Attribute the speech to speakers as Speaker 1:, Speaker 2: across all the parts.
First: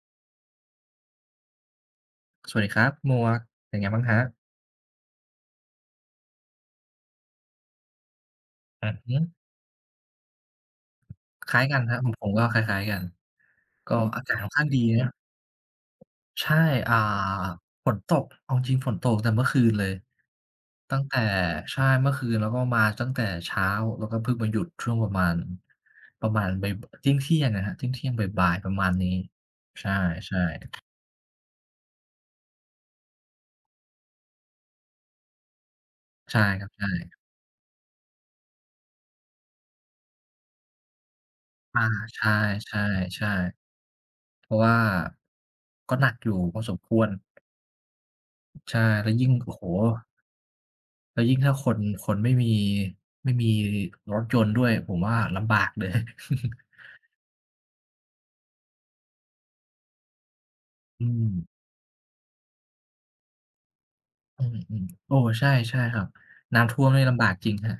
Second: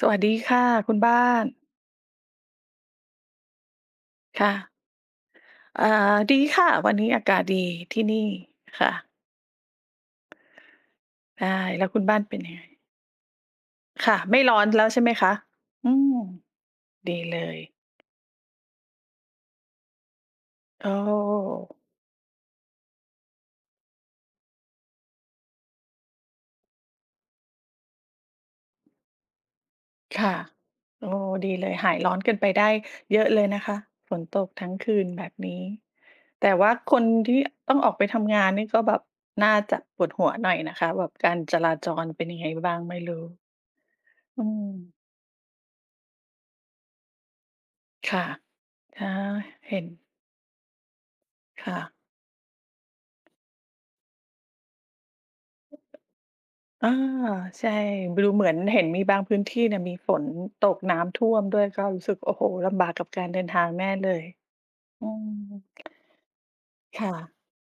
Speaker 1: สวัสดีค่ะคุณบ้าน
Speaker 2: สวัสดีครับหมวกเป็นไงบ้างครับ
Speaker 1: ค่ะดีค่ะวันนี้อากาศดีที่นี่
Speaker 2: อื
Speaker 1: ค่ะ
Speaker 2: อฮึค
Speaker 1: ได้
Speaker 2: ล้ายกัน
Speaker 1: แล้ว
Speaker 2: ครับ
Speaker 1: คุณ
Speaker 2: ของ
Speaker 1: บ้า
Speaker 2: ผ
Speaker 1: น
Speaker 2: ม
Speaker 1: เป็น
Speaker 2: ก็
Speaker 1: ยัง
Speaker 2: ค
Speaker 1: ไง
Speaker 2: ล้ายๆกันก็
Speaker 1: ค่ะ
Speaker 2: อากาศ
Speaker 1: ไม่
Speaker 2: ค่อน
Speaker 1: ร้อ
Speaker 2: ข้า
Speaker 1: น
Speaker 2: งดี
Speaker 1: แล้วใช่ไห
Speaker 2: นะ
Speaker 1: มคะอืม
Speaker 2: ใช่อ่า
Speaker 1: ดีเลย
Speaker 2: ฝนตกเอาจริงๆฝนตกตั้งแต่เมื่อคืนเลย
Speaker 1: โอ้
Speaker 2: ตั้งแต่ใช่เมื่อคืนแล้วก็มาตั้งแต่เช้าแล้วก็เพิ่งมาหยุดช่วงประมาณบ่ายเที่ยงๆอะครับเที่ยงๆบ่ายๆประมาณนี้ใช
Speaker 1: ค่ะ
Speaker 2: ่
Speaker 1: โอ้ดีเลยหายร้อนกันไปได้เยอะเลยนะคะฝนตกทั้งคืนแบบนี้
Speaker 2: ๆใช่
Speaker 1: แต่
Speaker 2: ครับ
Speaker 1: ว่าคน
Speaker 2: ใช่
Speaker 1: ที่ต้องออกไปทำงานนี่ก็แบบน่าจะปวดหัวหน่อยนะคะแบบการจรา
Speaker 2: อา
Speaker 1: จร
Speaker 2: ใ
Speaker 1: เป็นยังไงบ้า
Speaker 2: ช่
Speaker 1: งไม่รู้
Speaker 2: ๆๆ
Speaker 1: อื
Speaker 2: เพราะ
Speaker 1: ม
Speaker 2: ว่าก็หนักอยู่พอสมควร
Speaker 1: ค่ะ
Speaker 2: ใช่
Speaker 1: อา
Speaker 2: แล้วยิ่งโอ้โฮ
Speaker 1: เห็น
Speaker 2: แล้วยิ่งถ้าคน
Speaker 1: ค่ะ
Speaker 2: คนไม่มีรถยนต์ด้วยผมว่าลำบากเลย
Speaker 1: อาใช่ดูเหมือนเห็นมีบางพื้นที่เนี่ยมีฝนตก
Speaker 2: อื
Speaker 1: น้ำท่วมด้
Speaker 2: ม
Speaker 1: วยก็รู้สึกโอ้โฮลำบากกับการเดินทางแน่เลย
Speaker 2: อืม
Speaker 1: อื
Speaker 2: ๆโอ้
Speaker 1: ม
Speaker 2: ใช่ใช่ครับน้ำท่วมนี่
Speaker 1: ค่ะ
Speaker 2: ลำ บากจริงครับ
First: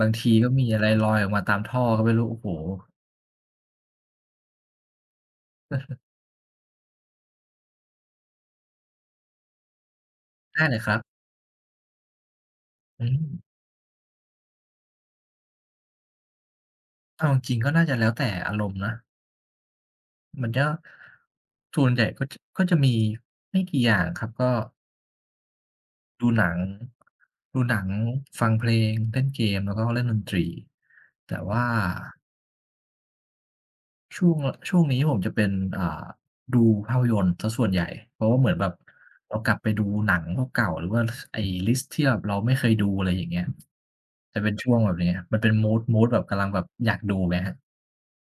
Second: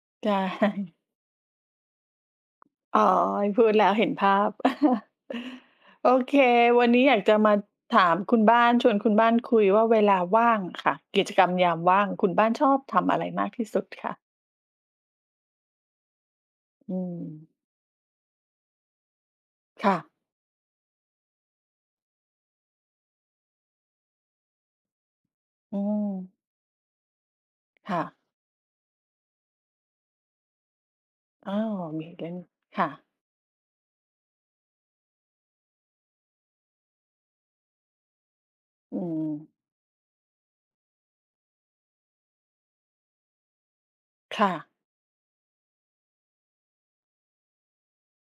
Speaker 2: บาง
Speaker 1: ใช
Speaker 2: ทีก็มีอะไร
Speaker 1: ่
Speaker 2: ลอยออกมาตามท่อก็ไม่รู้โอ้โฮ
Speaker 1: อ๋อพูดแล้วเห็นภาพโอเควันนี้อยากจะมาถามคุณบ้านชวนคุณบ้านคุยว่าเวลาว่าง
Speaker 2: ได้เล
Speaker 1: อะ
Speaker 2: ยค
Speaker 1: ค่ะ
Speaker 2: รับ
Speaker 1: กิจกรรมยามว่างคุณบ้านชอบ
Speaker 2: อื
Speaker 1: ทำ
Speaker 2: ม
Speaker 1: อะไรมากที่สุดคะอืม
Speaker 2: เอาจริงๆก็น่าจะแล้วแต่อารมณ์นะ
Speaker 1: ค่ะ
Speaker 2: มันจะส่วนใหญ่ก็จะมีไม่กี่อย่างครับก็
Speaker 1: อืม
Speaker 2: ดูหนังดูหนัง
Speaker 1: ค่ะ
Speaker 2: ฟังเพลงเล่นเกมแล้วก็เล่นดนตรีแต่
Speaker 1: อ้า
Speaker 2: ว่า
Speaker 1: วมีเล่นค่ะ
Speaker 2: ช่วงช่วงนี้ผมจะเป็นอ่าดูภาพยนตร์เสียส่วนใหญ่เพราะว่าเหมือนแบบ
Speaker 1: อืม
Speaker 2: เรากลับไปดูหนังเก่าๆหรือว่าสไอ้ลิสต์ที่แบบเราไม่เคยดูอะไรอย่างเงี้ยจะเป็
Speaker 1: ค่ะ
Speaker 2: นช่วงแบบนี้มันเป็นมูดแบบกำลังแบบอยากดูไงครับ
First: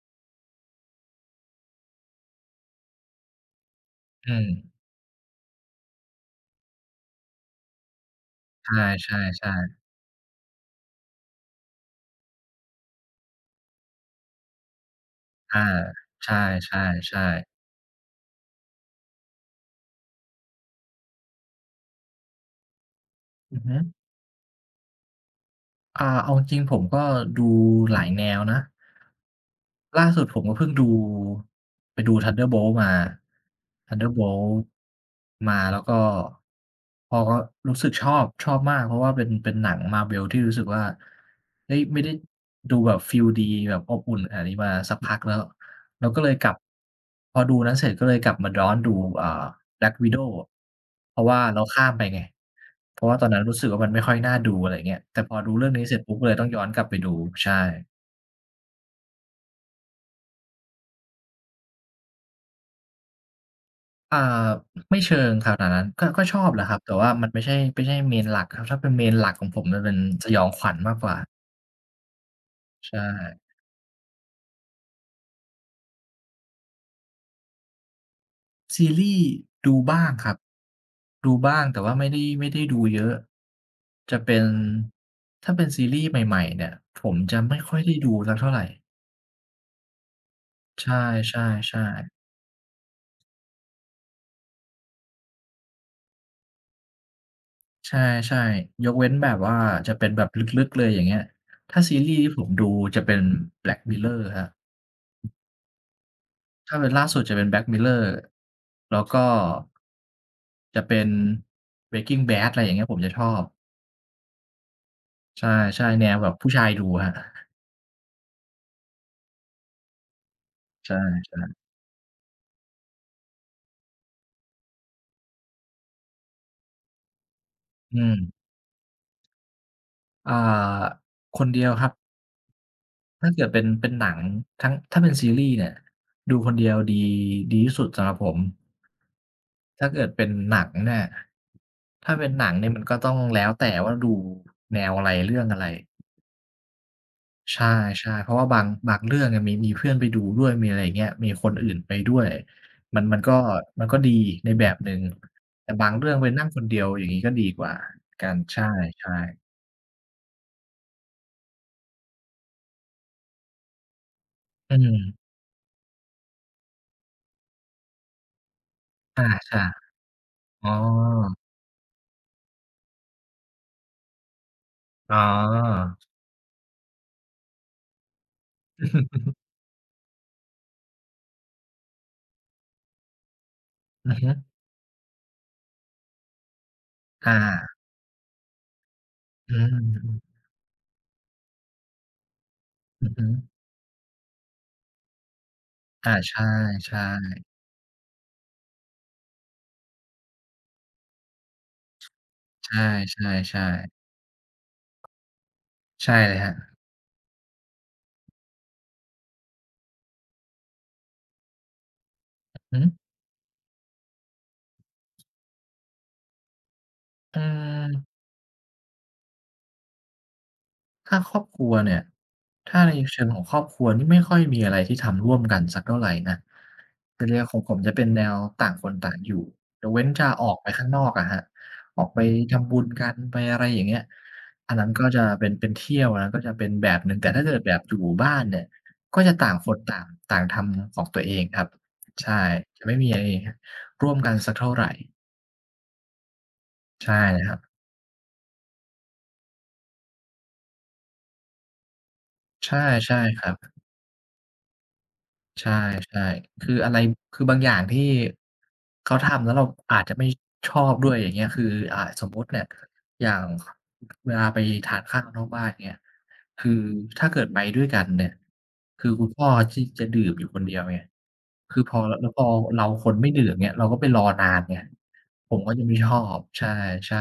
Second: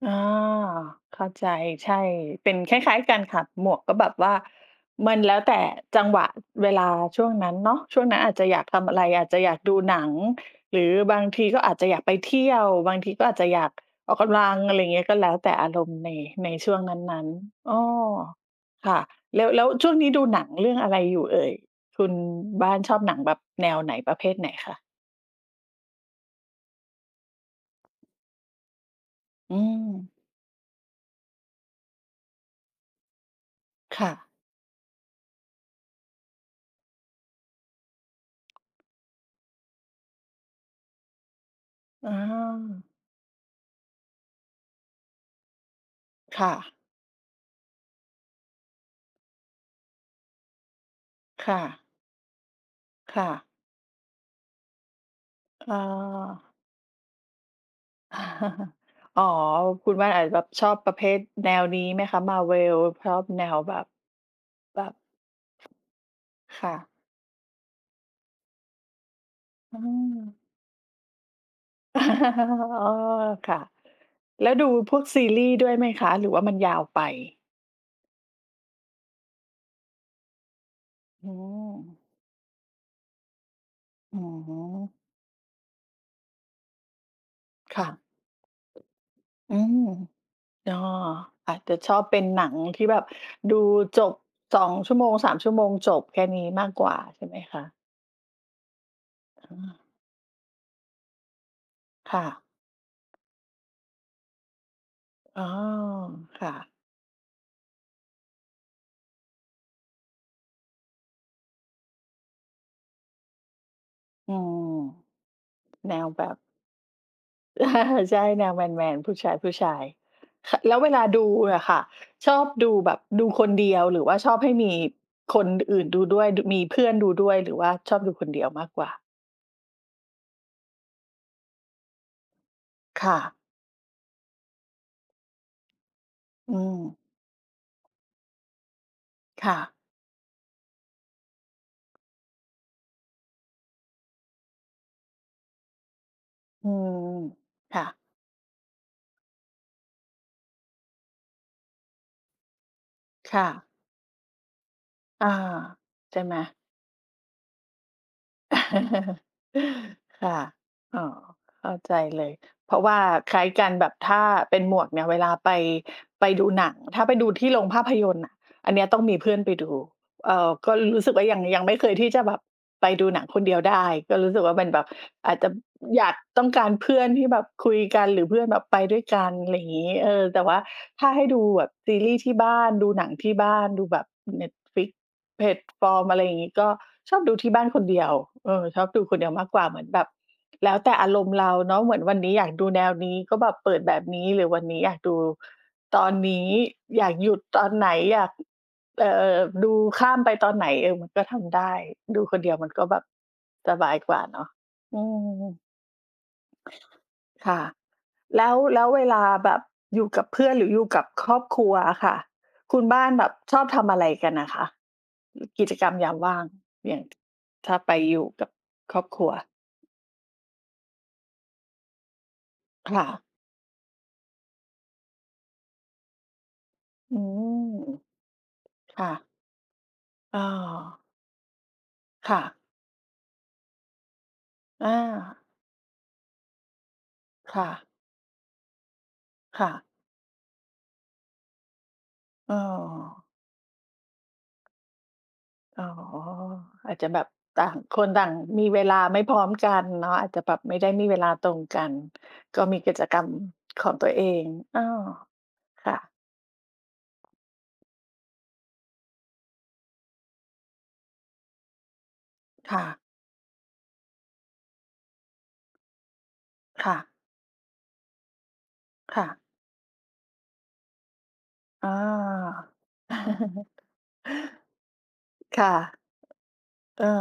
Speaker 1: อาเข้าใจใช่เป็นคล้ายๆกันค่ะหมวกก็แบบว่า
Speaker 2: อืม
Speaker 1: มันแล้วแต่จังหวะเวลาช่วงนั้นเนาะช่วงนั้นอาจจะอยาก
Speaker 2: ใ
Speaker 1: ทำอะไร
Speaker 2: ช
Speaker 1: อาจจะอ
Speaker 2: ่
Speaker 1: ยากดู
Speaker 2: ๆ
Speaker 1: หนังหรือบางทีก็อาจจะอยากไปเที่ยวบางทีก็อาจจะอยากออกกำลังอะไรอย่างเงี้ยก็แล้วแต่
Speaker 2: ๆอา
Speaker 1: อารมณ์ใน
Speaker 2: ใช
Speaker 1: ช่วงนั้
Speaker 2: ่
Speaker 1: น
Speaker 2: ๆๆ
Speaker 1: ๆอ้อค่ะแล้วช่วงนี้ดูหนังเรื่องอะไรอยู่เอ่ยคุณบ้านชอบหนังแบบ
Speaker 2: อือ
Speaker 1: แน
Speaker 2: ฮึ
Speaker 1: วไหนประเภทไหนคะ
Speaker 2: เอาจริงๆผมก็ดูหลายแนวนะ
Speaker 1: อืม
Speaker 2: ล่าสุดผมก็เพิ่งดูไปดู t h u n d e r b o l t มา t h u n d e r
Speaker 1: ค่ะ
Speaker 2: b o l t มาแล้วก็พอก็รู้สึกชอบมากเพราะว่าเป็นหนัง Marvel ที่รู้สึกว่าเฮ้ยไม่
Speaker 1: อ
Speaker 2: ได้ดู
Speaker 1: า
Speaker 2: แบบฟีลดีแบบอบอุ่นขนาดนี้มาสักพักแล้วเราก็เลยกลั
Speaker 1: ค่ะ
Speaker 2: บพอดูนั้นเสร็จก็เลยกลับมาย้อนดูอ่า Black Widow เพราะว่า
Speaker 1: ค่ะ
Speaker 2: เราข้ามไปไงเพราะว่าตอน
Speaker 1: ค่ะ
Speaker 2: นั้นรู้สึกว่ามันไม่ค่อยน่าดูอะไรอย่างเงี้ยแต่พอดูเรื่
Speaker 1: เ
Speaker 2: องนี้เสร็จปุ๊บก็เลย
Speaker 1: อ
Speaker 2: ต้องย้อนกลับไปดูใช่
Speaker 1: อ อ๋อคุณบ้านอาจจะแบบชอบประเภทแนวนี้ไหมคะมาเวลชอบแนวแบบ
Speaker 2: อ่า
Speaker 1: แบบ
Speaker 2: ไม่เชิงขนาดนั้นก็ชอบแหละค
Speaker 1: ค่ะ
Speaker 2: รับ แต่ว่ามันไม่ใช่ Main หลักครับถ้าเป็น Main หลักของผมมั
Speaker 1: อื
Speaker 2: นเป็น
Speaker 1: ม
Speaker 2: สยองขวัญมากกว่า
Speaker 1: อ๋อ
Speaker 2: ใช่
Speaker 1: ค่ะแล้วดูพวกซีรีส์ด้วยไหมคะหรือว่ามันยาวไป
Speaker 2: ซีรีส์ดูบ้างครับ
Speaker 1: อื
Speaker 2: ดูบ้าง
Speaker 1: ม
Speaker 2: แต่ว่าไม่ได้ดูเยอะจะ
Speaker 1: อื
Speaker 2: เป็น
Speaker 1: ม
Speaker 2: ถ้าเป็นซีรีส์ใหม่ๆเนี่ยผมจะไม่ค่อย
Speaker 1: ค่ะ
Speaker 2: ได้ดูสักเท่าไร
Speaker 1: อืมอ๋อ
Speaker 2: ใช่
Speaker 1: อาจจะชอบ
Speaker 2: ๆ
Speaker 1: เป็นหนังที่แบบดูจบ2ชั่วโมง3ชั่วโมงจบแค่นี้มากกว่าใช่ไหมคะ
Speaker 2: ๆใช่ๆยกเว้นแบบว่า
Speaker 1: อา
Speaker 2: จะเป็นแบบลึกๆเลยอย่างเงี้ยถ้าซีรีส์
Speaker 1: ค่ะ
Speaker 2: ที่ผมดูจะเป็น Black Mirror ครับ
Speaker 1: อ๋อค่ะ
Speaker 2: ถ้าเป็นล่าสุดจะเป็น Black Mirror แล้วก็จะเป็น Breaking Bad อะไรอย่างเงี้ยผมจะชอบ
Speaker 1: อืม
Speaker 2: ใช่
Speaker 1: แน
Speaker 2: ๆแน
Speaker 1: ว
Speaker 2: ว
Speaker 1: แบ
Speaker 2: แบบ
Speaker 1: บ
Speaker 2: ผู้ชายดูครับ
Speaker 1: ใช่แนวแมนๆผู้ชายๆค่ะแล้วเว
Speaker 2: ใช
Speaker 1: ลาดู
Speaker 2: ่
Speaker 1: อะค่ะชอบดูแบบดูคนเดียวหรือว่าชอบให้มีคนอื่นดูด้วยดมีเพื่อนดูด้วยหรือว่าช
Speaker 2: อื
Speaker 1: อบดูคน
Speaker 2: ม
Speaker 1: เดียวมากกว่า
Speaker 2: อ่าคนเดียวครับ
Speaker 1: ค่ะ
Speaker 2: ถ้าเกิดเป็นหนังทั้งถ้าเป็นซีรีส์เนี่ยดูคน
Speaker 1: อื
Speaker 2: เดียว
Speaker 1: ม
Speaker 2: ดีดีที่สุดสำหรับผม
Speaker 1: ค่ะ
Speaker 2: ถ้าเกิดเป็นหนังเนี่ยถ้าเป็นหนังเนี่ยมันก็ต้องแล้วแต่ว่าดูแนวอะไรเรื่องอะไร
Speaker 1: อืม
Speaker 2: ใช
Speaker 1: ค่ะ
Speaker 2: ่ๆเพราะว่าบางเรื่องเนี่ยมีเพื่อนไปดูด้วยมีอะไรอย่างเงี้ยมีคนอื่นไปด้วยมันก็
Speaker 1: ค่ะ
Speaker 2: มันก็ดีในแบบหนึ่ง
Speaker 1: อา
Speaker 2: แต่บางเรื่อง
Speaker 1: ใช่
Speaker 2: ไป
Speaker 1: ไหม
Speaker 2: นั่งคนเดียวอย่างงี้ก็ดีกว่ากันใช่ๆ
Speaker 1: ค่ะอ๋อเข้าใจเลย เพราะว่าคล้ายกันแบบถ้าเป็นห
Speaker 2: อื
Speaker 1: มวกเนี่ยเว
Speaker 2: ม
Speaker 1: ลาไปไปดูหนังถ้าไปดูที่โรงภาพยนตร์น่ะอันเนี้ยต้องมี
Speaker 2: อา
Speaker 1: เพื่อนไป
Speaker 2: ใช่
Speaker 1: ดู
Speaker 2: อ๋
Speaker 1: ก็รู้สึกว่า
Speaker 2: อ
Speaker 1: ยังไม่เคยที่จะแบบไปดูหนังคนเดียวได้ก็รู้สึกว่ามันแบบ
Speaker 2: อ๋อ
Speaker 1: อาจจะอยากต้องการเพื่อนที่แบบคุยกันหรือเพื่อนแบบไปด้วยกันอะไรอย่างงี้เออแต่ว่าถ้าให้ดูแบบซีรีส์ที่บ้านดูหนังที่บ้านดูแบบ
Speaker 2: อือฮึ
Speaker 1: Netflix แพลตฟอร์มอะไรอย่างงี้ก็ชอบดู
Speaker 2: อา
Speaker 1: ที่บ้านคนเดียวเออชอบดูคนเดียวมาก
Speaker 2: อื
Speaker 1: กว่าเหมือนแบบ
Speaker 2: ม
Speaker 1: แล้วแต่อารมณ์เราเนาะเหมือนวันนี้อยากดูแนว
Speaker 2: อือ
Speaker 1: นี้
Speaker 2: ฮึ
Speaker 1: ก็แบบเปิดแบบนี้หรือวันนี้อยากดูตอ
Speaker 2: อา
Speaker 1: น
Speaker 2: ใช
Speaker 1: นี้อยา
Speaker 2: ่
Speaker 1: กหยุดตอนไหนอยาก เอ่อดูข้ามไปตอนไหนเออมันก็ทำได้ดูคนเดียว
Speaker 2: ๆ
Speaker 1: มั
Speaker 2: ใช
Speaker 1: นก็แบบ
Speaker 2: ่
Speaker 1: ส
Speaker 2: ๆ
Speaker 1: บาย
Speaker 2: ๆ
Speaker 1: กว่าเนาะอืม
Speaker 2: ๆใช่เลยครับ
Speaker 1: ค่ะแล้วเวลาแบบอยู่กับเพื่อนหรืออยู่กับครอบครัวอะค่ะคุ
Speaker 2: หือ
Speaker 1: ณบ้านแบบชอบทำอะไรกันอะคะกิจกรรมยามว่างอย่าง
Speaker 2: อื
Speaker 1: ถ้าไป
Speaker 2: ม
Speaker 1: อยู่กับครอบครัว
Speaker 2: ถ้าครอบครัวเนี่ยถ้าใน
Speaker 1: ค่ะ
Speaker 2: เชิงของครอบครัวนี่ไม่ค่อยมีอะไรที่ทำร่วมกันสักเท่าไรนะ
Speaker 1: อื
Speaker 2: เป็นแนวของผ
Speaker 1: ม
Speaker 2: มจะเป็นแนวต่างคน
Speaker 1: ค่ะ
Speaker 2: ต่างอยู่ยกเว้นจะ
Speaker 1: อ้อ
Speaker 2: ออกไปข้างนอกอะครับออกไป
Speaker 1: ค่ะ
Speaker 2: ทำบุญกันไปอะไรอย่างเงี้ยอันนั้น
Speaker 1: อา
Speaker 2: ก็จะเป็นเที่ยวอันนั้นก็จะเป็นแบบหนึ่งแต่ถ้าเกิด
Speaker 1: ค่ะ
Speaker 2: แบบอยู่บ้านเนี่ยก็จะต่างค
Speaker 1: ค่ะ
Speaker 2: นต่างต่างทำของตัวเองครับใช่
Speaker 1: เออ
Speaker 2: จะไม่มีไอ้ร่วมกันสักเท่าไร
Speaker 1: อ๋ออาจจะ
Speaker 2: ใช่
Speaker 1: แบบ
Speaker 2: ครับ
Speaker 1: ต่างคนต่างมีเวลาไม่พร้อมกันเนาะอาจจะแบบไม่ได้มีเวลาตรงกันก็
Speaker 2: ใช่
Speaker 1: มีกิจก
Speaker 2: ใช่
Speaker 1: รรม
Speaker 2: ครับ
Speaker 1: ของตัวเองอ้อ
Speaker 2: ใช่
Speaker 1: ค่ะ
Speaker 2: ๆคืออะไรคือบางอย่างที่เขาทำแล้วเราอาจจะไม่ชอบด้วยอย่างเงี้ยคือสมมุติเนี่ย
Speaker 1: ค่ะ
Speaker 2: อย่างเวลาไปทานข้าวนอกบ้านเงี้ยคือ
Speaker 1: ค่ะ
Speaker 2: ถ้าเกิดไปด้วยกันเนี่ยคือคุ
Speaker 1: ค่ะ
Speaker 2: ณพ่อที่จะดื่มอยู่คนเดียวไงคือพ
Speaker 1: อา
Speaker 2: อแล้วพอเราคนไม่ดื่มเนี่ย เราก็ไปรอนานไงผมก็
Speaker 1: ค่ะ
Speaker 2: จะไม่ชอบใช
Speaker 1: เอ
Speaker 2: ่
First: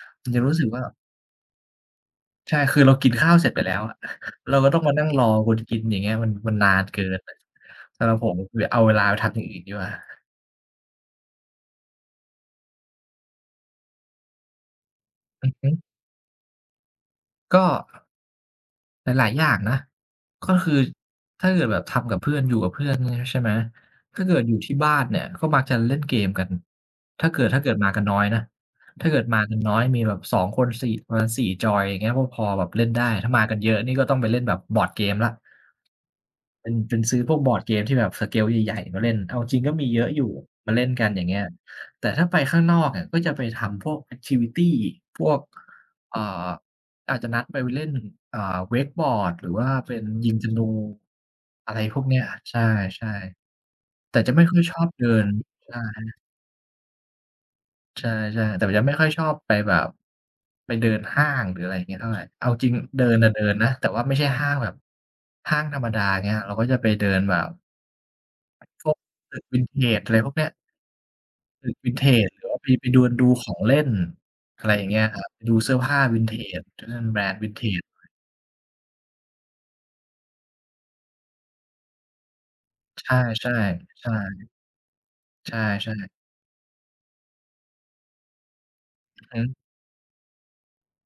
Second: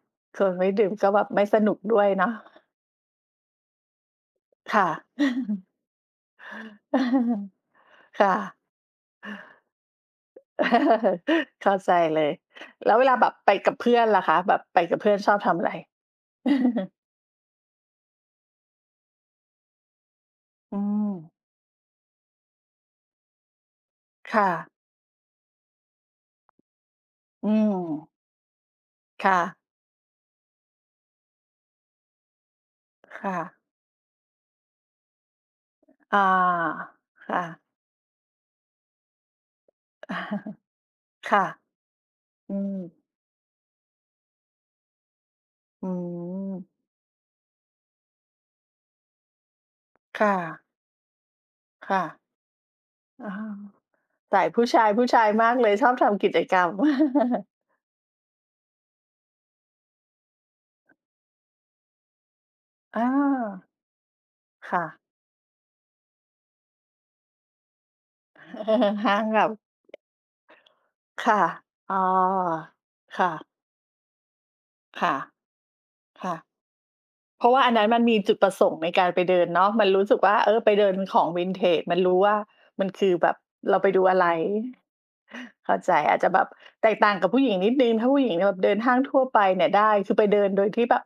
Speaker 1: อ
Speaker 2: มัน
Speaker 1: ค
Speaker 2: จะ
Speaker 1: น
Speaker 2: รู้สึก
Speaker 1: ไม่
Speaker 2: ว่า
Speaker 1: ดื่มก็แบบไม่สนุกด้วยเนาะ
Speaker 2: ใช่ คือเรากินข้าวเสร็จไปแล้วอะ เราก็ต้อง
Speaker 1: ค่ะ
Speaker 2: มานั่งรอคนกินอย่างเงี้ยมันนานเกิน สำหรับ ผม
Speaker 1: ค่ะ
Speaker 2: คือเอาเวลาไปทำอย่างอื่นดีกว่า
Speaker 1: เข้าใจเลยแล้วเวลาแบบไปกับเพื่อนล่ะคะแบบไปกับเพื่อนชอบ
Speaker 2: อือ
Speaker 1: ทำอะ
Speaker 2: ฮึ
Speaker 1: ไร
Speaker 2: ก็ หลายๆอย่างนะก็คื
Speaker 1: อื
Speaker 2: อ
Speaker 1: ม
Speaker 2: ถ้าเกิดแบบทำกับเพื่อนอยู่กับเพื่อนงี้ใช่ไหม ถ้าเกิด
Speaker 1: ค่ะ
Speaker 2: อยู่ที่บ้านเนี่ยก็มักจะเล่นเกมกันถ้าเกิด
Speaker 1: อื
Speaker 2: ถ้าเกิ
Speaker 1: ม
Speaker 2: ดมากันน้อยนะ ถ้าเกิด
Speaker 1: ค่ะ
Speaker 2: มากันน้อยมีแบบ2คนประมาณสี่จอยอย่างเงี้ยก็พอแบบเล่นได้ ถ้า
Speaker 1: ค่ะ
Speaker 2: มากันเยอะนี่ก็ต้องไปเล่นแบบบอร์ดเกมแล้ว
Speaker 1: อ
Speaker 2: เป็น
Speaker 1: า
Speaker 2: เป็นซื้อพวก
Speaker 1: ค่ะ
Speaker 2: บอร์ดเกมที่แบบสเกลใหญ่ๆมาเล่นเอาจริงก็มีเยอะอยู่มาเล่นกันอย่าง เงี้ย
Speaker 1: ค่ะ
Speaker 2: แต่ถ้าไป
Speaker 1: อื
Speaker 2: ข้างน
Speaker 1: ม
Speaker 2: อกเนี่ยก็จะไปทำพวกแอกทิวิตีพวก
Speaker 1: อื
Speaker 2: เอ่อ
Speaker 1: ม
Speaker 2: อาจจะนัดไปเล่นอ่าเวกบอร์ดหรือว่าเป็นยิ
Speaker 1: ค่ะ
Speaker 2: งธนูอะไรพว
Speaker 1: ค่ะ
Speaker 2: กเนี้ยใช่
Speaker 1: อา
Speaker 2: ๆแต่จะ
Speaker 1: สา
Speaker 2: ไม่
Speaker 1: ย
Speaker 2: ค่อย
Speaker 1: ผู้
Speaker 2: ชอ
Speaker 1: ชา
Speaker 2: บ
Speaker 1: ย ผู้
Speaker 2: เดิ
Speaker 1: ชา
Speaker 2: น
Speaker 1: ยมากเลยชอบ
Speaker 2: ใช่
Speaker 1: ทำกิจกรรม
Speaker 2: ใช่ๆแต่จะไม่ค่อยชอบไปแบบไปเดินห้างหรืออะไรอย่างเงี้ยเท่าไรเอาจริง เดิ
Speaker 1: อา
Speaker 2: นน่ะเดินนะแต่ว่าไม่ใช่ห้างแบบ
Speaker 1: ค่ะ
Speaker 2: ห้างธรรมดาเงี้ยเราก็จะไปเดินแบบพวก
Speaker 1: ห้าง
Speaker 2: ตึก
Speaker 1: กับ
Speaker 2: Vintage อะไรพวกเนี้ย
Speaker 1: ค่ะ
Speaker 2: ตึก
Speaker 1: อ๋อ
Speaker 2: Vintage หรือว่าไปเดินดู
Speaker 1: ค่ะ
Speaker 2: ของเล่นอะไรอย่างเงี้ย
Speaker 1: ค่ะ
Speaker 2: ครับไปดูเสื้อผ้า
Speaker 1: ค่ะ
Speaker 2: Vintage เดินแบรนด์
Speaker 1: เพราะว่าอัน
Speaker 2: Vintage
Speaker 1: นั้นมันมีจุดประสงค์ในการไปเดินเนาะมันรู้สึกว่าเออไปเดินของวินเทจมันรู้ว่ามันคือ
Speaker 2: ใช่
Speaker 1: แบบเราไป
Speaker 2: ๆ
Speaker 1: ดู
Speaker 2: ใช่
Speaker 1: อะไร
Speaker 2: ใช
Speaker 1: เข้าใจ
Speaker 2: ่
Speaker 1: อาจจะ
Speaker 2: ๆ
Speaker 1: แบบแตกต่างกับผู้หญิงนิดหนึ่งถ้าผู้หญิงเนี่ยแบบเดินห้างทั่
Speaker 2: อื
Speaker 1: ว
Speaker 2: อ
Speaker 1: ไป
Speaker 2: ฮึ
Speaker 1: เนี่ยได้คือไปเดินโดยที่แบบ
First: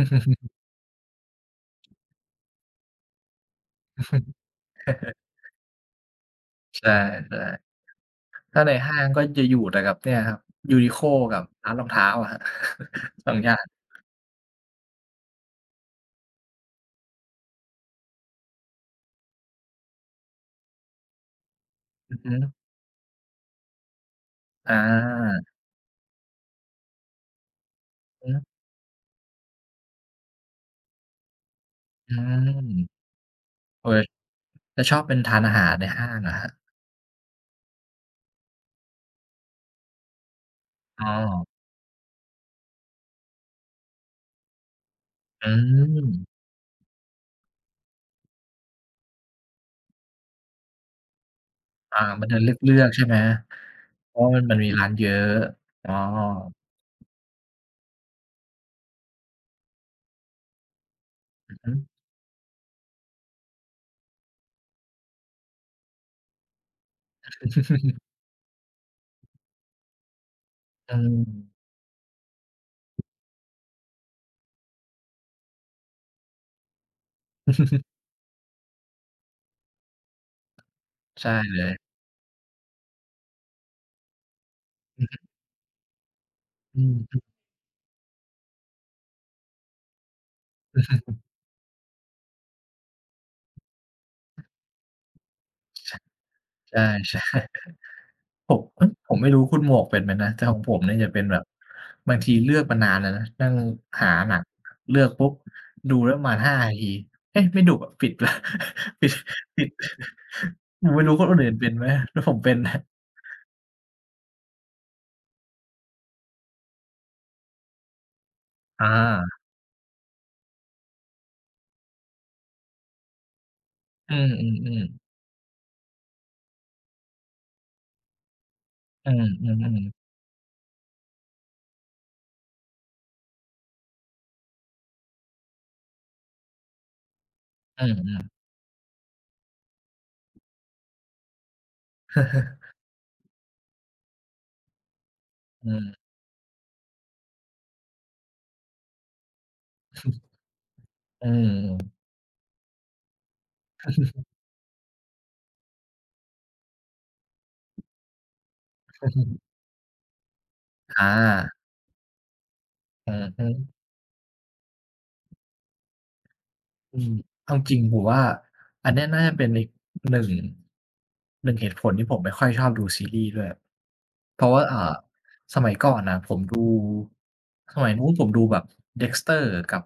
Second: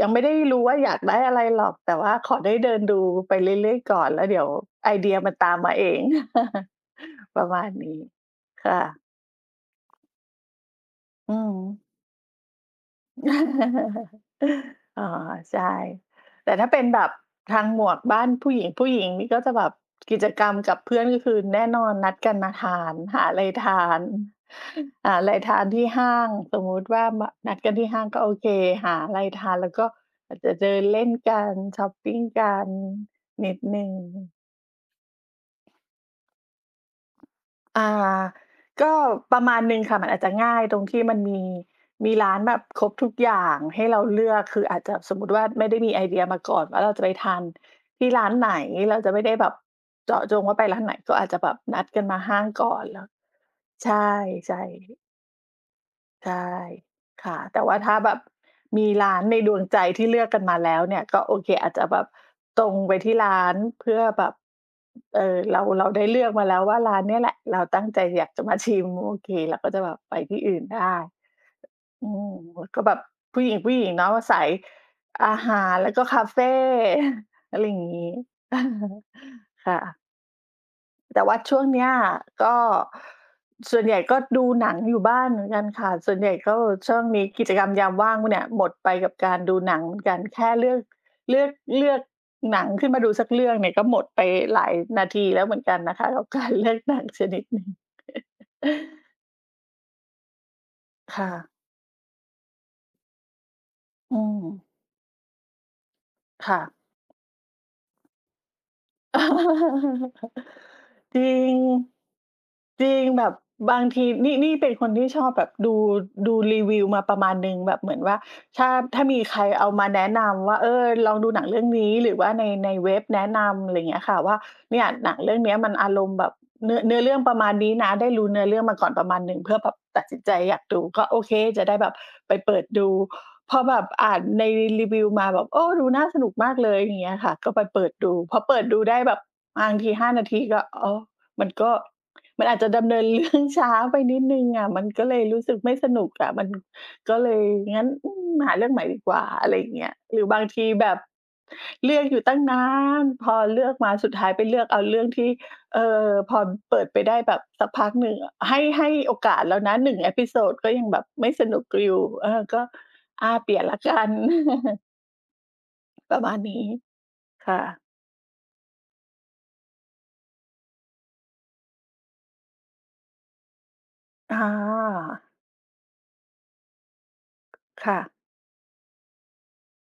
Speaker 1: ยังไม่ได้ รู้ว่าอยากได้อะไรหรอกแต่ว่าขอได้เดินดูไปเรื่อยๆก่อนแล้วเดี๋ยวไอเดียมันตามมาเอง
Speaker 2: ใช
Speaker 1: ประ
Speaker 2: ่
Speaker 1: มาณนี้
Speaker 2: ๆถ้า
Speaker 1: ค
Speaker 2: ในห้าง
Speaker 1: ่ะ
Speaker 2: ก็จะอยู่แต่กับเนี่ยครับ Uniqlo
Speaker 1: อื
Speaker 2: กับ
Speaker 1: ม
Speaker 2: ร้านรองเท้าอะครับ สองอย่าง
Speaker 1: อ๋อใช่แต่ถ้าเป็นแบบทางหมวกบ้านผู้หญิงผู้หญิงนี่ก็จะแบบกิจกรรมกับเพื่อนก็คือแน่นอนนั
Speaker 2: อื
Speaker 1: ด
Speaker 2: อ
Speaker 1: กั
Speaker 2: ฮึ
Speaker 1: นมาทาน หาอะไรทาน
Speaker 2: อ
Speaker 1: หาอะไร
Speaker 2: า
Speaker 1: ทานที่ห้างสมมุติว่ามนัดกันที่ห้างก็
Speaker 2: อื
Speaker 1: โอ
Speaker 2: อ
Speaker 1: เคหาอะไรทานแล้วก็อาจจะเดินเล่นกันชอป
Speaker 2: อื
Speaker 1: ปิงกั
Speaker 2: ม
Speaker 1: นนิดห
Speaker 2: เอ
Speaker 1: นึ่
Speaker 2: อ
Speaker 1: ง
Speaker 2: แล้วชอบเป็นทานอาหารในห้างเหรอครับ
Speaker 1: อ่าก็ประมาณหนึ่งค่ะมันอาจจะง่ายตรงที่
Speaker 2: อ๋อ
Speaker 1: มันมีร้านแบบครบทุกอย่างให้เราเลือกคืออาจจะสมมุติว่า
Speaker 2: อื
Speaker 1: ไม่ได้มีไอเดีย
Speaker 2: ม
Speaker 1: มาก่อนว่าเราจะไปทานที่ร้านไหนเราจะไม่ได้แบบเจาะจงว่าไปร้านไหนก็อาจจะแบบนัดกั
Speaker 2: อา
Speaker 1: นมา
Speaker 2: มันจะ
Speaker 1: ห้า
Speaker 2: เ
Speaker 1: งก่
Speaker 2: ลื
Speaker 1: อ
Speaker 2: อ
Speaker 1: น
Speaker 2: กๆ
Speaker 1: แล้
Speaker 2: ใช่
Speaker 1: ว
Speaker 2: ไหม
Speaker 1: ใช
Speaker 2: เพราะมัน
Speaker 1: ่
Speaker 2: มีร้าน
Speaker 1: ๆ
Speaker 2: เยอะอ๋อ
Speaker 1: ใช่ค่ะแต่ว่าถ้าแบบมีร้านในดวงใจที่เลือกกันมาแล้วเนี่ยก็โอเค
Speaker 2: อือ
Speaker 1: อา
Speaker 2: ฮึ
Speaker 1: จจะแบบตรงไปที่ร้านเพื่อแบบเออเราได้เลือกมาแล้วว่าร้านเนี้ยแหละเราตั้งใจ อยากจะมาชิมโอเคเราก็จะแบบไปที่อื่น
Speaker 2: อื
Speaker 1: ได้
Speaker 2: ม
Speaker 1: อืมก็แบบผู้หญิงผู้หญิงเนาะสายอาหารแล้วก็คาเฟ อะไรอย่าง นี้ ค่ะ แต่
Speaker 2: ใช่
Speaker 1: ว่า
Speaker 2: เล
Speaker 1: ช่วง
Speaker 2: ย
Speaker 1: เนี้ยก็ส่วนใหญ่ก็ดูหนังอยู่
Speaker 2: อือฮึ
Speaker 1: บ้านเหมือนกันค่ะส่วนใหญ่ก็
Speaker 2: อื
Speaker 1: ช่วง
Speaker 2: ม
Speaker 1: นี้กิจกรรมยามว่างเนี่ยหมดไปกับการดูหนังเหมือนกันแค่เลือก เลือกเลือกหนังขึ้นมาดูสักเรื่องเนี่ยก็หมดไปหลายนาทีแล้วเหมือนกัน
Speaker 2: ใ
Speaker 1: นะคะกับการเลือกหนัง
Speaker 2: ช่
Speaker 1: ชนิดหนึ่
Speaker 2: ๆ
Speaker 1: ง
Speaker 2: ผมเอ๊ยผมไม่รู้คุณหมวกเป็นไหมนะแต่ของผมเนี่ยจะ เป็น
Speaker 1: ค่ะ
Speaker 2: แบบบางทีเลือกมานานแล้วนะนั่งหา
Speaker 1: อื
Speaker 2: หนัง
Speaker 1: ม
Speaker 2: เลือกปุ๊บดูแล้วประมาณ5
Speaker 1: ค่ะ
Speaker 2: นาทีเอ๊ะไม่ดูอะปิดไปแล้ว ปิดปิด ผมไม่รู้
Speaker 1: จริ
Speaker 2: คนอื่น
Speaker 1: ง
Speaker 2: เป็นไหมแต่ผมเป็นนะ
Speaker 1: จริงแบบบางทีนี่เป็นคนที่ชอบแบบดูรีวิวมาประมาณหนึ่งแบบเหมือนว่าถ้า
Speaker 2: อ
Speaker 1: ถ้ามี
Speaker 2: า
Speaker 1: ใครเอามาแนะนำว่าเออลองดูหนังเรื่องนี้หรือว่าในเว็บแนะนำอะไรเงี้ย
Speaker 2: อื
Speaker 1: ค่ะ
Speaker 2: ม
Speaker 1: ว่าเนี่ย
Speaker 2: ๆ
Speaker 1: หนั
Speaker 2: ๆ
Speaker 1: งเรื่องเนี้ยมันอารมณ์แบบเนื้อเรื่องประมาณนี้นะได้รู้เนื้อเรื่องมาก่อนป
Speaker 2: อื
Speaker 1: ระมาณ
Speaker 2: ม
Speaker 1: หนึ่ง
Speaker 2: อื
Speaker 1: เพื่อแบ
Speaker 2: ม
Speaker 1: บตัด
Speaker 2: ๆ
Speaker 1: สินใจอยากดูก็โอเคจะได้แบบไปเปิดดู พอแบบอ่านในรีวิวมาแบบโอ้ดูน่าสนุกมากเลยอย่างเงี้ยค่ะก็ไป
Speaker 2: อื
Speaker 1: เปิด
Speaker 2: มอื
Speaker 1: ดู
Speaker 2: ม
Speaker 1: พอเปิดดูได้แบบบางที5นาทีก็อ๋อมันก็มันอาจจะ ดำเนิน เรื่องช้าไปนิดหนึ่งอะมันก็เลยรู้สึก
Speaker 2: อื
Speaker 1: ไม่
Speaker 2: ม
Speaker 1: สนุกอะมันก็เลยงั้นอืมหาเรื่องใหม่ดีกว่าอะไรอย่างเงี้ยหรือบางทีแบบ
Speaker 2: อื
Speaker 1: เลือกอยู่ตั้งนานพอเลือกมาสุดท้ายไปเลือกเอาเรื่องที่พอเปิดไปได้แบบสักพักหนึ่งให้โอกา
Speaker 2: ม
Speaker 1: สแล้วนะ1เอพิโซดก็ยัง แบ
Speaker 2: อา
Speaker 1: บไม่สนุกอยู่เออก็
Speaker 2: อือ
Speaker 1: อา
Speaker 2: ฮึ
Speaker 1: เปลี่ยนแล้วกัน ประมาณนี้
Speaker 2: อืมเอา
Speaker 1: ค่ะ
Speaker 2: จริงผมว่าอันเนี้ยน่าจะเป็นอีกหนึ่งเหตุผลที่ผมไม่ค่อยชอบดูซีรีส์ด้วย
Speaker 1: อา
Speaker 2: เพราะว่าสมัยก่อนน่ะผมดูสมัย
Speaker 1: ค่ะ
Speaker 2: นู้นผมดูแบบ Dexter กับ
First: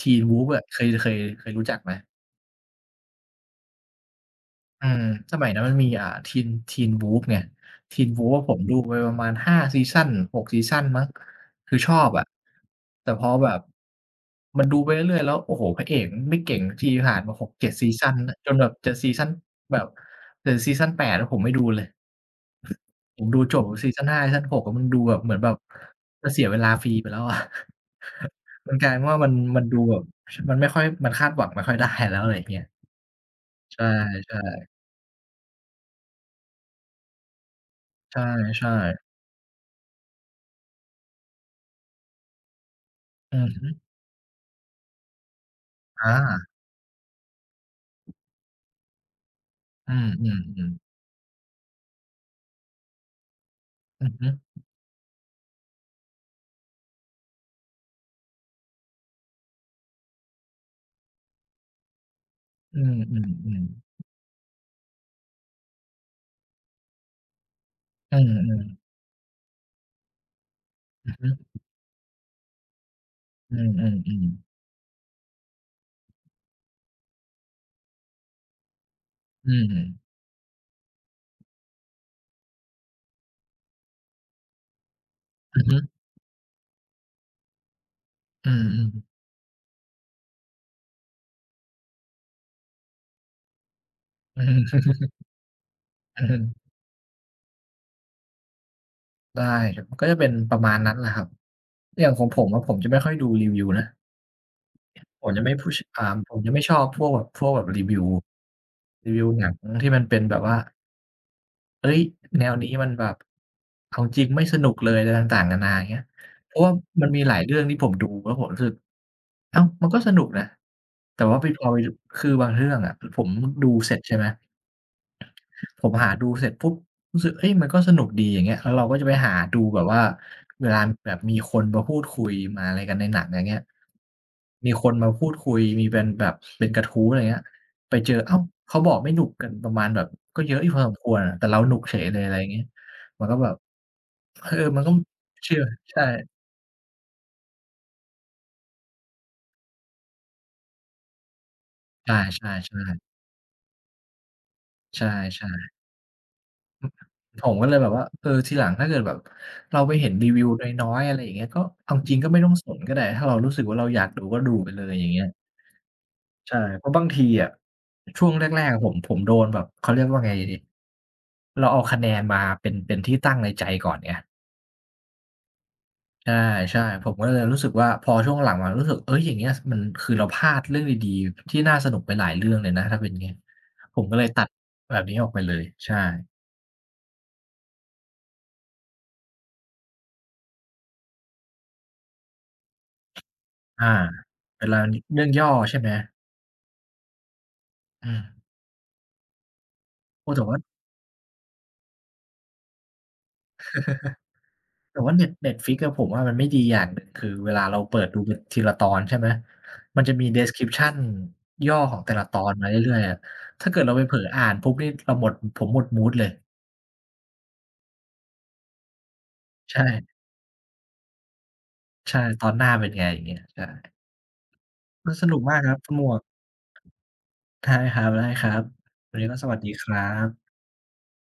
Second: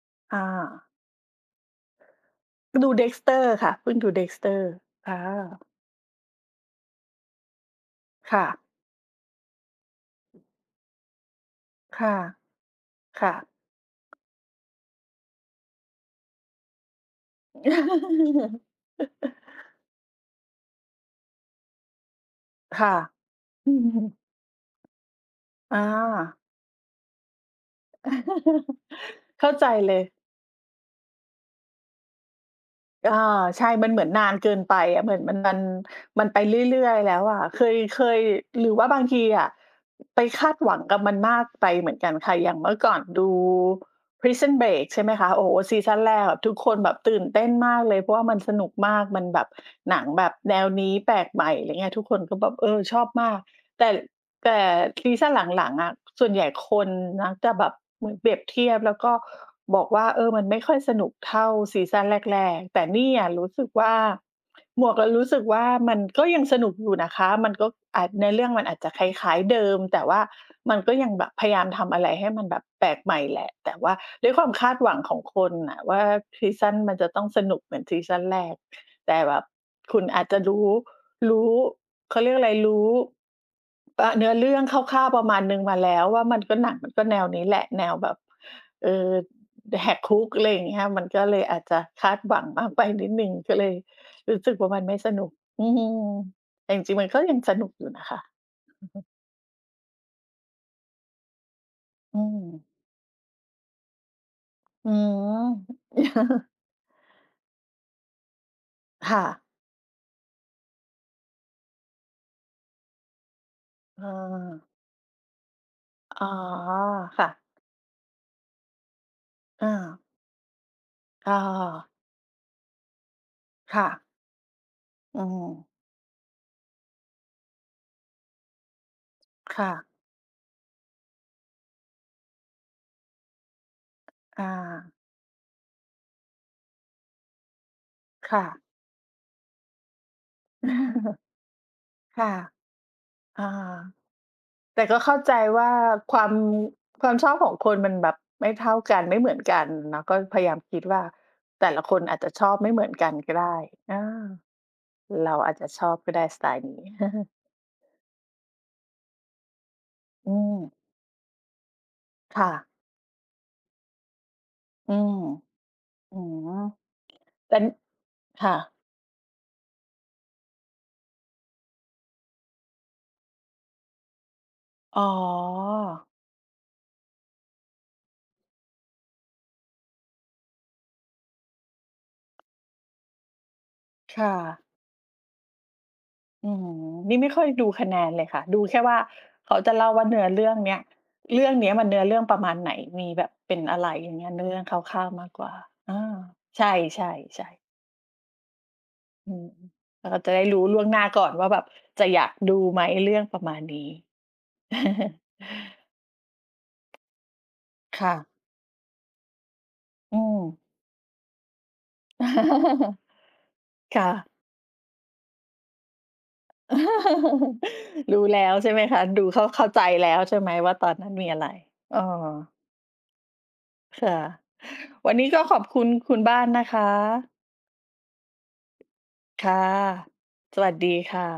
Speaker 2: Teen
Speaker 1: อา
Speaker 2: Wolf อะเคยรู้จักไหม
Speaker 1: ดู Dexter ค่ะเพิ่งดู Dexter
Speaker 2: อืม
Speaker 1: อะ
Speaker 2: สมัยนั้นมันมีTeen Wolf ไง Teen Wolf อะ
Speaker 1: ค่ะ
Speaker 2: ผมดูไปประมาณ5ซีซันหกซีซันมั้งคือชอบ
Speaker 1: ค่ะ
Speaker 2: อะแต่พอ
Speaker 1: ค่ะ
Speaker 2: แบบมันดูไปเรื่อยๆแล้วโอ้โฮพระเอกมันไม่เก่งสักทีผ่านมา6-7ซีซันจนแบบจะซี ซันแบบถึงซีซัน8อะผมไม่ดูเลย
Speaker 1: ค่ะ
Speaker 2: ผมดูจบ
Speaker 1: อื
Speaker 2: ซีซั
Speaker 1: ม
Speaker 2: น5ซีซัน6อะมันดูแบบเหมือนแบบ
Speaker 1: อา
Speaker 2: จะเสียเวลาฟรีไปแล้วอะ มันกลายเป็นว่ามัน
Speaker 1: เข้า
Speaker 2: มัน
Speaker 1: ใจ
Speaker 2: ดู
Speaker 1: เล
Speaker 2: แบ
Speaker 1: ย
Speaker 2: บมันไม่ค่อยมันคาดหวังไม่ค่อยได้แล้วอะไรอย่างเงี้ย
Speaker 1: อาใช่
Speaker 2: ใช
Speaker 1: มันเหมือนนาน
Speaker 2: ่
Speaker 1: เกินไปอะเหมือนมันมันไปเรื่อยๆแล้วอะเคยเค
Speaker 2: ๆ
Speaker 1: ยหรือ
Speaker 2: ใช่
Speaker 1: ว่าบาง
Speaker 2: ๆ
Speaker 1: ทีอะไปคาดหวังกับมันมากไปเหมือนกันค่ะอย่างเมื่อก่อนดู
Speaker 2: อือฮึ
Speaker 1: Prison Break ใช่ไหมคะโอ้โฮซีซันแร
Speaker 2: อา
Speaker 1: กแบบทุกคนแบบตื่นเต้นมากเลยเพราะว่ามันสนุกมากมันแบบ
Speaker 2: อื
Speaker 1: หนังแบบแนว
Speaker 2: มๆ
Speaker 1: นี้
Speaker 2: ๆ
Speaker 1: แปลกใหม่อะไรเงี้ยทุกคนก็แบบเออชอบมากแต่
Speaker 2: อือฮึ
Speaker 1: แต่ซีซันหลังๆอะส่วนใหญ่คนมักจะแบบเหมือนเปรียบเทียบแล้วก็บอกว่าเออมันไม่ค่อยสนุกเท่าซีซันแรกๆ
Speaker 2: อื
Speaker 1: แต่นี่อะรู้
Speaker 2: ม
Speaker 1: สึก
Speaker 2: ๆ
Speaker 1: ว่า
Speaker 2: ๆ
Speaker 1: หมวกอะรู้สึกว่ามันก็ยังสนุกอยู่นะคะมันก็อาจ
Speaker 2: อื
Speaker 1: เนื้อเรื่อง
Speaker 2: ม
Speaker 1: มันอาจจะ
Speaker 2: ๆ
Speaker 1: คล้ายๆเดิมแต่ว่ามันก็ยั
Speaker 2: อื
Speaker 1: ง
Speaker 2: อ
Speaker 1: แบ
Speaker 2: ฮึ
Speaker 1: บพยายามทำอะไรให้มันแบบแปลกใหม่แหละ
Speaker 2: อื
Speaker 1: แต่ว่า
Speaker 2: ม
Speaker 1: ด้วย
Speaker 2: ๆ
Speaker 1: ควา
Speaker 2: ๆ
Speaker 1: มคาดหวังของคนน่ะว่าซีซันมันจะต้องสนุกเหมือนซีซันแรกแต่แบบ
Speaker 2: อื
Speaker 1: คุณ
Speaker 2: ม
Speaker 1: อาจจะรู้เขาเรียกอะไรรู้ อาเนื้อเรื่องคร่าวๆประมาณหนึ่
Speaker 2: อื
Speaker 1: ง
Speaker 2: อฮึ
Speaker 1: มาแล้วว่ามันก็หนังมันก็แนวนี้แหละแนวแบบ
Speaker 2: อืม
Speaker 1: เอ่อ
Speaker 2: ๆ
Speaker 1: แหกคุกอะไรอย่างเงี้ยมันก็เลยอาจจะคาดหวังมากไปนิดหนึ่งก็เลยรู้
Speaker 2: อือฮ
Speaker 1: สึกว่ามันไม่
Speaker 2: ึ
Speaker 1: สนุกอืม
Speaker 2: อือฮึ
Speaker 1: แต่จริงๆมันก็ยังสนุกอยู่นะคะ
Speaker 2: ได้ก็จะเป็นประมาณนั้นแหละครับอย่าง
Speaker 1: อื
Speaker 2: ของผ
Speaker 1: ม
Speaker 2: มอะผมจะไม่ค่อยดูรีวิวนะ
Speaker 1: อื
Speaker 2: ผมจะ
Speaker 1: ม
Speaker 2: ไม่ผม จะไม่ชอบพวกแบบรีวิวรีวิ
Speaker 1: ค่ะ
Speaker 2: วหนังที่มันเป็นแบบว่าเฮ้ยแนวนี้มันแบบเอา
Speaker 1: เ
Speaker 2: จริงไม่สนุ
Speaker 1: ออ
Speaker 2: กเลยอะไรต่างๆนานาอย่างเงี้ย
Speaker 1: อ๋อ
Speaker 2: เพราะว่ามันมี
Speaker 1: ค่ะ
Speaker 2: หลายเรื่องที่ผมดูแล้วผมรู้สึกอ้าว
Speaker 1: อา
Speaker 2: มันก็สนุกนะแต่ว่าไปพอไป
Speaker 1: ออ
Speaker 2: คือบางเรื่องอะผมดู
Speaker 1: ค่ะ
Speaker 2: เสร็จใช่ไหม
Speaker 1: อืม
Speaker 2: ผมหาดูเสร็จปุ๊บรู้สึกเฮ้ยมันก็สนุกดีอย่างเงี้ยแล้วเราก็จะไปหาดู
Speaker 1: ค่ะ
Speaker 2: แบบว่าเวลาแบบมีคนมาพูดคุยมาอะไรกันในหนังอย่างเงี้ย
Speaker 1: อา
Speaker 2: มีคนมาพูดคุยมีเป็นแบบเป็นกระทู้อะไรเงี้ยไปเจออ้าว
Speaker 1: ค่ะ
Speaker 2: เขาบอกไม่หนุกกันประมาณแบบก็เยอะอยู่พอสมควรอะแต่เราหนุกเฉยเล ยอะ
Speaker 1: ค่ะ
Speaker 2: ไรอย่างงี้มันก็
Speaker 1: อา
Speaker 2: แบบเออมั
Speaker 1: แต่
Speaker 2: นก็
Speaker 1: ก็เข้าใจ
Speaker 2: เชื่อ
Speaker 1: ว่า
Speaker 2: ใช่
Speaker 1: ความความชอบของคนมันแบบไม่เท่ากันไม่เหมือนกันเนาะก็พยายามคิดว่าแต่ละคน
Speaker 2: ใ
Speaker 1: อาจจะช
Speaker 2: ช่
Speaker 1: อบไม่เหมือนกัน
Speaker 2: ๆ
Speaker 1: ก็ได้อา
Speaker 2: ๆใช
Speaker 1: เรา
Speaker 2: ่
Speaker 1: อาจจะ
Speaker 2: ๆ
Speaker 1: ชอบก็ได้สไตล์นี้
Speaker 2: ผมก็เลยแบบว่าเออทีหลังถ้าเกิดแบบเราไปเห็นรี
Speaker 1: อื
Speaker 2: วิว
Speaker 1: ม
Speaker 2: น้อยๆอะไรอย่างเงี้ยก็เอาจริงก็ไม่ต้อ
Speaker 1: ค่ะ
Speaker 2: งสนก็ได้ถ้าเรารู้สึกว่าเราอยากดูก็ดูไปเลย
Speaker 1: อื
Speaker 2: อย่าง
Speaker 1: ม
Speaker 2: เงี้ย
Speaker 1: อืม
Speaker 2: ใช่เพราะบางทีอะ
Speaker 1: แต่
Speaker 2: ช่วง
Speaker 1: ค่ะ
Speaker 2: แรกๆอะผมโดนแบบเขาเรียกว่าไงดีเราเอาคะแนนมาเป็นที่ตั้งในใจก่อนไง
Speaker 1: อ๋อ
Speaker 2: ใช่ๆผมก็เลยรู้สึกว่าพอช่วงหลังมารู้สึกเฮ้ยอย่างเงี้ยมันคือเราพลาดเรื่องดีๆที่น่าสนุกไปหลายเรื่องเลยนะถ้าเป็นอย่างเงี้ยผมก็เลย
Speaker 1: ค่ะ
Speaker 2: ตัดแบบนี้ออกไปเลยใช่
Speaker 1: อืมนี่ไม่ค่อยดูคะแนนเลยค่ะดูแค่ว่าเขาจะเล่าว่าเนื้อเรื่องเนี้ยเรื่องเนี้ยมันเนื้อเรื่องประมาณไหนมีแบบเป็นอะไร
Speaker 2: อา
Speaker 1: อย่างเงี้ยเนื้อเรื่อ
Speaker 2: เว
Speaker 1: งค
Speaker 2: ลา
Speaker 1: ร่าวๆ
Speaker 2: เรื่
Speaker 1: มา
Speaker 2: อง
Speaker 1: กก
Speaker 2: ย่อ
Speaker 1: ว่า
Speaker 2: ใช่ไหม
Speaker 1: อาใช่ๆๆ
Speaker 2: อืม
Speaker 1: อืมเรา
Speaker 2: โอ้
Speaker 1: จะ
Speaker 2: แต่
Speaker 1: ได้
Speaker 2: ว่า
Speaker 1: รู้ล่วงหน้าก่อนว่าแบบจะอยากดูไหมเรื่องประมาณนี้
Speaker 2: แต่ว่าเน็ต Netflix อะผมว่ามันไม่ดีอย่างหนึ่งคือเวลาเราเปิด
Speaker 1: ค่ะ
Speaker 2: ดู เป็นทีละตอนใช่ไหมมันจะ
Speaker 1: อื
Speaker 2: มี
Speaker 1: ม
Speaker 2: description ย่อของแต่ละตอนมาเรื่อยๆอะถ้าเกิดเรา ไป
Speaker 1: ค่ะ
Speaker 2: เผลออ่านปุ๊บนี่เราหมดผมหมดมูดเลย
Speaker 1: รู้แล้วใช่ไหมคะ ดูเข้าเข้าใจ
Speaker 2: ใช่
Speaker 1: แล้วใช่ไหมว่าตอนนั้นมีอะไรเออ
Speaker 2: ใช่ตอนหน้าเป็นไงอย่างเงี้ยใช่
Speaker 1: ค่ะ
Speaker 2: มั
Speaker 1: วั
Speaker 2: น
Speaker 1: น
Speaker 2: ส
Speaker 1: นี้
Speaker 2: นุก
Speaker 1: ก็ข
Speaker 2: มา
Speaker 1: อ
Speaker 2: ก
Speaker 1: บ
Speaker 2: ครับ
Speaker 1: คุณ
Speaker 2: คุณหมว
Speaker 1: คุ
Speaker 2: ก
Speaker 1: ณบ้านนะคะ
Speaker 2: ได้ครับๆวันนี้ก็สวัส
Speaker 1: ค่ะ
Speaker 2: ดีครับ
Speaker 1: สวัสดีค่ะ